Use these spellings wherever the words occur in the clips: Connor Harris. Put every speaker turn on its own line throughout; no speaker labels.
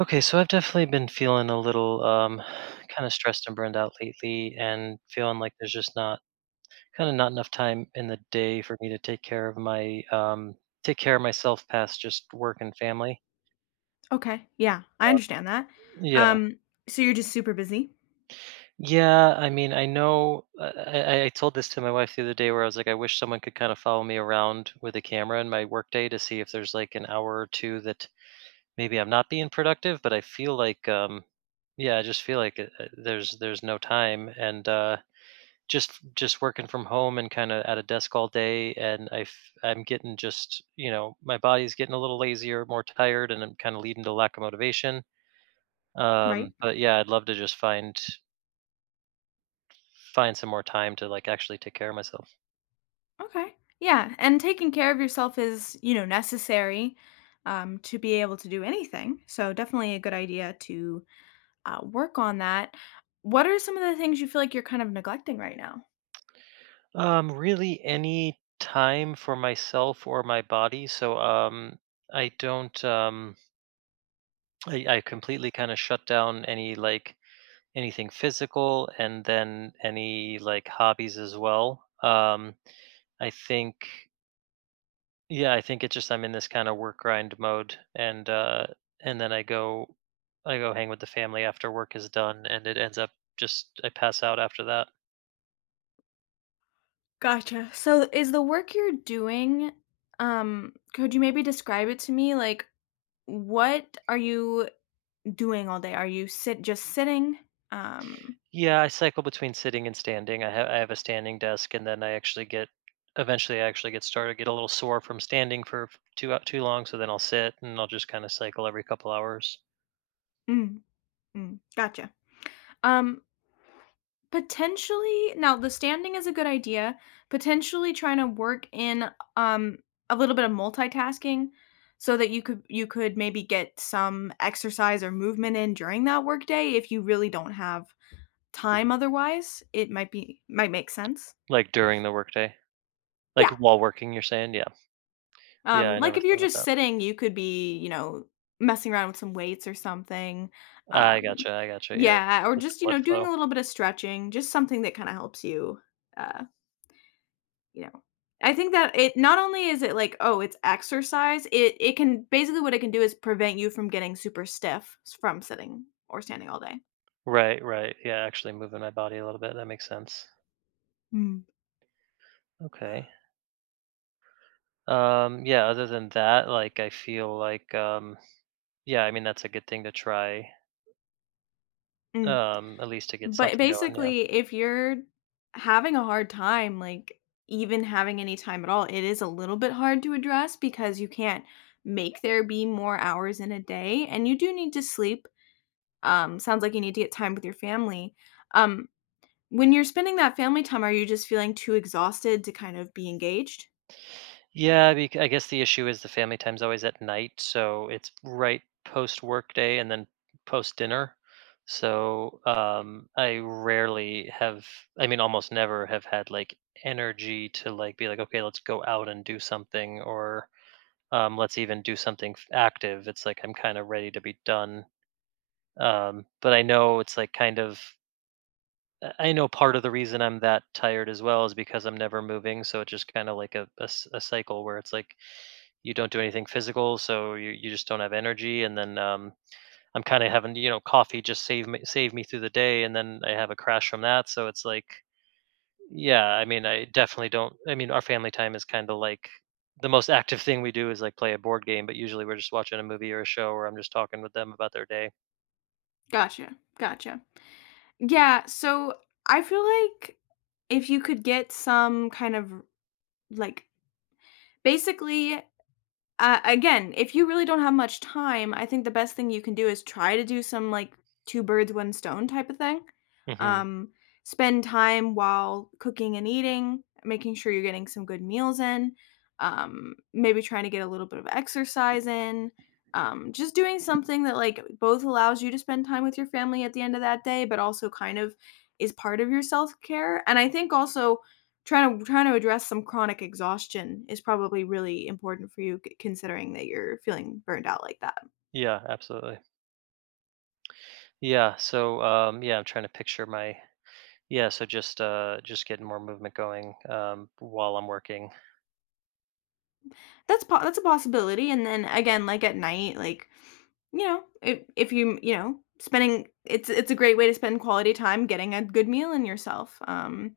Okay, so I've definitely been feeling a little kind of stressed and burned out lately, and feeling like there's just not not enough time in the day for me to take care of my take care of myself past just work and family.
Okay, yeah, I understand that.
Yeah,
Um, so you're just super busy,
yeah. I mean, I know. I told this to my wife the other day, where I was like, I wish someone could kind of follow me around with a camera in my workday to see if there's like an hour or two that maybe I'm not being productive, but I feel like, yeah, I just feel like there's no time and. Just working from home and kind of at a desk all day, and I am getting, just, you know, my body's getting a little lazier, more tired, and I'm kind of leading to lack of motivation.
right?
But yeah, I'd love to just find some more time to like actually take care of myself.
Okay. Yeah, and taking care of yourself is, you know, necessary to be able to do anything. So definitely a good idea to work on that. What are some of the things you feel like you're kind of neglecting right now?
Really any time for myself or my body. I don't I completely kind of shut down any like anything physical, and then any like hobbies as well. I think Yeah, I think it's just I'm in this kind of work grind mode. And uh and then I go hang with the family after work is done, and it ends up, just, I pass out after that.
Gotcha. So is the work you're doing, could you maybe describe it to me? What are you doing all day? Are you sit just sitting? Um,
Yeah, I cycle between sitting and standing. I have a standing desk, and then I actually get eventually I actually get a little sore from standing for too long, so then I'll sit and I'll just kind of cycle every couple hours.
mm, gotcha. Um, potentially now the standing is a good idea. Potentially trying to work in um a little bit of multitasking so that you could maybe get some exercise or movement in during that workday if you really don't have time otherwise. It might make sense.
Like during the workday. Like
Yeah.
while working, you're saying? Yeah. Yeah,
Um,
I
like
never
if
thought
you're
about
just
that.
sitting, you could be, you know, messing around with some weights or something.
I
Um,
gotcha. I gotcha. Yeah.
yeah,
Just
or
get the
just, you
blood
know, doing
flow.
a little bit of stretching, just something that kind of helps uh you know, I think that it not only is it like, oh, it's exercise, it can basically what it can do is prevent you from getting super stiff s from sitting or standing all day.
Right, right. Yeah, actually moving my body a little bit. That makes sense.
Mm.
Okay. Yeah, other than that, like I feel like yeah, I mean that's a good thing to try.
Mm.
At least to get
But
something going, yeah.
basically, if you're having a hard time, like, even having any time at all, it is a little bit hard to address because you can't make there be more hours in a day, and you do need to sleep. Sounds like you need to get time with your family. Um When you're spending that family time, are you just feeling too exhausted to kind of be engaged?
Yeah, I guess the issue is the family time's always at night, so it's right post work day and then post dinner. So, um, I rarely have I mean almost never have had like energy to like be like, okay, let's go out and do something, or let's even do something active. It's like I'm kind of ready to be done. But I know it's like, kind of, I know part of the reason I'm that tired as well is because I'm never moving. So it's just kind of like a cycle where it's like you don't do anything physical. So you just don't have energy. And then I'm kind of having, you know, coffee just save me through the day. And then I have a crash from that. So it's like, yeah, I mean, I definitely don't I mean, our family time is kinda like the most active thing we do is, like, play a board game, but usually we're just watching a movie or a show, or I'm just talking with them about their day.
Gotcha, gotcha. Yeah, so I feel like if you could get some kind of like basically, again, if you really don't have much time, I think the best thing you can do is try to do some like two birds, one stone type of thing.
Mhm.
Um, spend time while cooking and eating, making sure you're getting some good meals in, maybe trying to get a little bit of exercise in, just doing something that like both allows you to spend time with your family at the end of that day, but also kind of is part of your self care. And I think also trying to address some chronic exhaustion is probably really important for you c considering that you're feeling burned out like that.
Yeah, absolutely. Yeah, so, yeah, I'm trying to picture my yeah, so just getting more movement going, while I'm working.
That's a possibility, and then again, like, at night, like, you know, if you you know, spending it's a great way to spend quality time getting a good meal in yourself, um,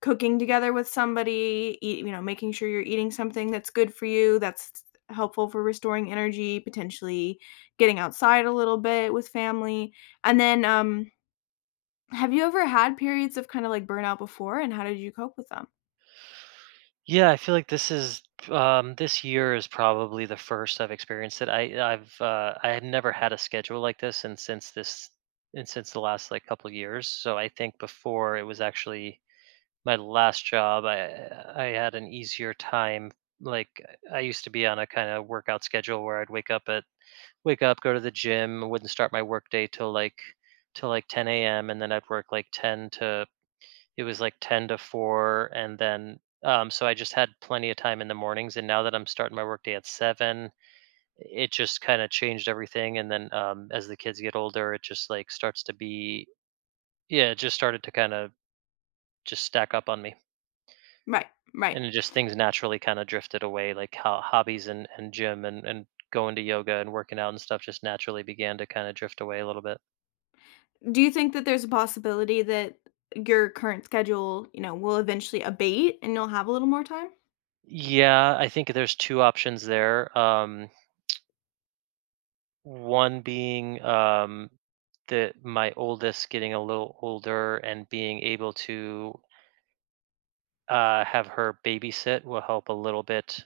cooking together with somebody, making sure you're eating something that's good for you, that's helpful for restoring energy, potentially getting outside a little bit with family. And then, have you ever had periods of kind of like burnout before, and how did you cope with them?
Yeah, I feel like this year is probably the first I've experienced it. I've I had never had a schedule like this, and since the last like couple years, so I think before it was actually my last job. I had an easier time. Like I used to be on a kind of workout schedule where I'd wake up at wake up, go to the gym, wouldn't start my work day till till like 10 a.m., and then I'd work like 10 to it was like 10 to 4. And then so I just had plenty of time in the mornings, and now that I'm starting my workday at 7, it just kind of changed everything. And then as the kids get older, it just like starts to be yeah, it just started to kind of just stack up on me.
Right, right.
And it just, things naturally kind of drifted away, like how hobbies and gym and going to yoga and working out and stuff just naturally began to kind of drift away a little bit.
Do you think that there's a possibility that your current schedule, you know, will eventually abate and you'll have a little more time?
Yeah, I think there's two options there. Um, one being that my oldest getting a little older and being able to have her babysit will help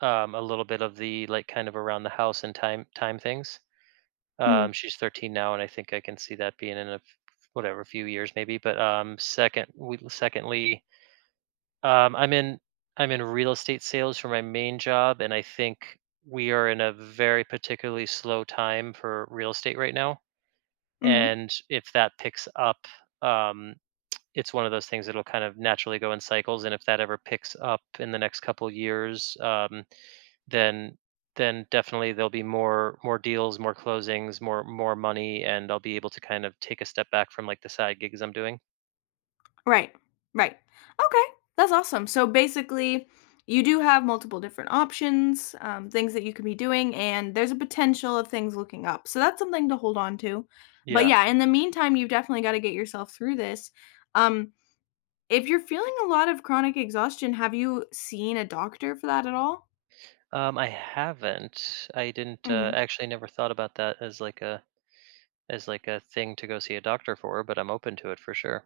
a little bit of the like kind of around the house and time things.
Mm,
She's 13 now, and I think I can see that being in a whatever, few years maybe. But secondly, um, I'm in I'm in real estate sales for my main job, and I think we are in a very particularly slow time for real estate right now,
mhm.
and if that picks up, um, it's one of those things that'll kind of naturally go in cycles. And if that ever picks up in the next couple years, then then definitely there'll be more deals, more closings, more money, and I'll be able to kind of take a step back from like the side gigs I'm doing.
Right. Right. Okay. That's awesome. So basically, you do have multiple different options, things that you could be doing, and there's a potential of things looking up. So that's something to hold on to. But
Yeah.
yeah, in the meantime, you've definitely got to get yourself through this. Um, if you're feeling a lot of chronic exhaustion, have you seen a doctor for that at all?
I haven't. I didn't
Mhm.
actually never thought about that as like a thing to go see a doctor for, but I'm open to it for sure.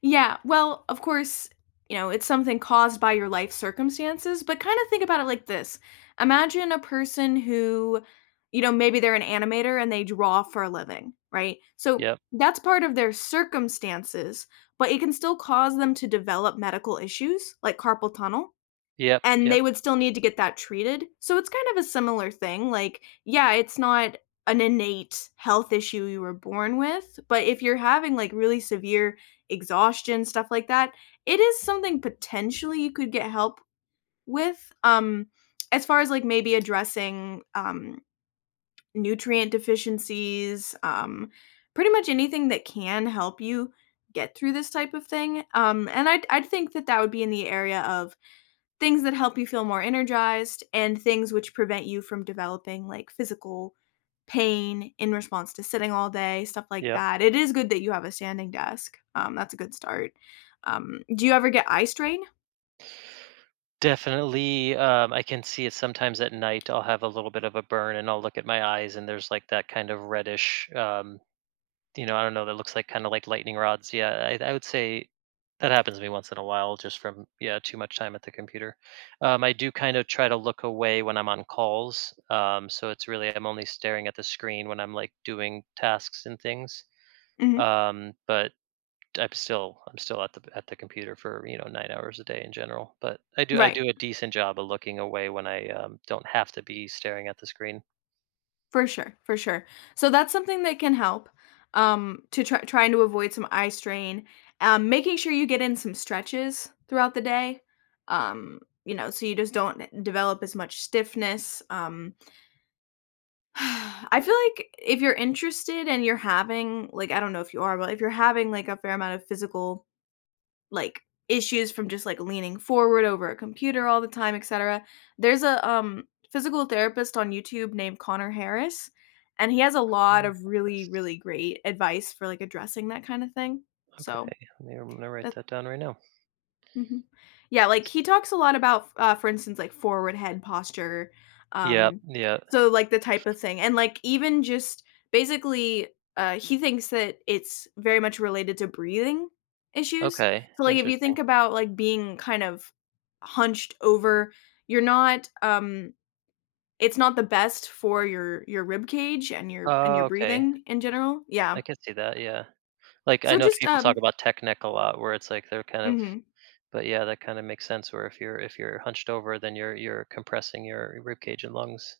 Yeah, well, of course, you know, it's something caused by your life circumstances, but kind of think about it like this. Imagine a person who, you know, maybe they're an animator and they draw for a living, right? So
Yep.
that's part of their circumstances, but it can still cause them to develop medical issues like carpal tunnel,
Yep.
and
Yep.
they would still need to get that treated. So it's kind of a similar thing. Like, yeah, it's not an innate health issue you were born with, but if you're having like really severe exhaustion, stuff like that, it is something potentially you could get help with. As far as like maybe addressing nutrient deficiencies, pretty much anything that can help you get through this type of thing. And I'd think that that would be in the area of things that help you feel more energized and things which prevent you from developing like physical pain in response to sitting all day, stuff like
Yep.
that. It is good that you have a standing desk. That's a good start. Do you ever get eye strain?
Definitely, I can see it sometimes at night, I'll have a little bit of a burn, and I'll look at my eyes and there's like that kind of reddish, you know, I don't know, that looks like kind of like lightning rods. Yeah, I would say that happens to me once in a while just from, yeah, too much time at the computer. I do kind of try to look away when I'm on calls. So it's really, I'm only staring at the screen when I'm like doing tasks and things.
Mhm.
But I'm still at the computer for, you know, 9 hours a day in general, but I
Right.
do a decent job of looking away when I, don't have to be staring at the screen.
For sure, for sure. So that's something that can help to try trying to avoid some eye strain. Making sure you get in some stretches throughout the day, um, you know, so you just don't develop as much stiffness. I feel like if you're interested and you're having, like, I don't know if you are, but if you're having like a fair amount of physical like issues from just like leaning forward over a computer all the time, etc. There's a um, physical therapist on YouTube named Connor Harris, and he has a lot
Mm.
of really,
Yes.
really great advice for like addressing that kind of thing.
Okay,
So
let me I'm gonna write
that's
that down right now.
Mhm. Yeah, like, he talks a lot about, for instance, like, forward head posture,
Yeah,
um,
yeah.
so, like, the type of thing, and, like, even just basically, he thinks that it's very much related to breathing issues,
Okay,
so, like, if you
interesting.
think about, like, being kind of hunched over, you're not. It's not the best for your rib cage and your
Oh, okay.
breathing in general,
I
yeah.
can see that, yeah. Like, I
So
know
just,
people talk about tech neck a lot, where it's like they're kind of,
Mhm.
but yeah, that kinda makes sense, where if you're hunched over, then you're compressing your rib cage and lungs.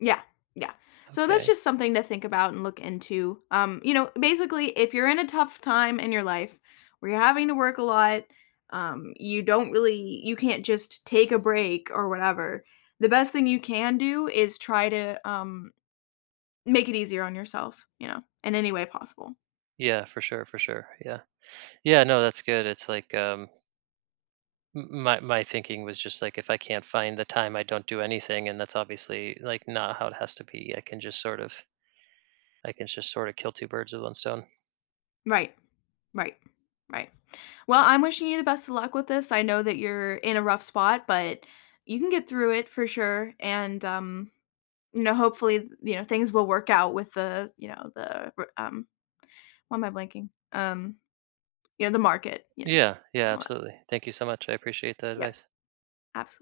Yeah, yeah. So that's
Okay.
just something to think about and look into. You know, basically, if you're in a tough time in your life where you're having to work a lot, you don't really, you can't just take a break or whatever. The best thing you can do is try to make it easier on yourself, you know, in any way possible.
Yeah, for sure, for sure. Yeah. Yeah, no, that's good. It's like um, my thinking was just like if I can't find the time, I don't do anything, and that's obviously like not how it has to be. I can just sort of kill two birds with one stone.
Right, right, right. Well, I'm wishing you the best of luck with this. I know that you're in a rough spot, but you can get through it for sure. And you know, hopefully, you know, things will work out with the, you know, the um, why am I blanking? You know, the market, you know,
Yeah,
and
yeah,
all that.
absolutely. Thank you so much. I appreciate the
Yep.
advice.
Absolutely.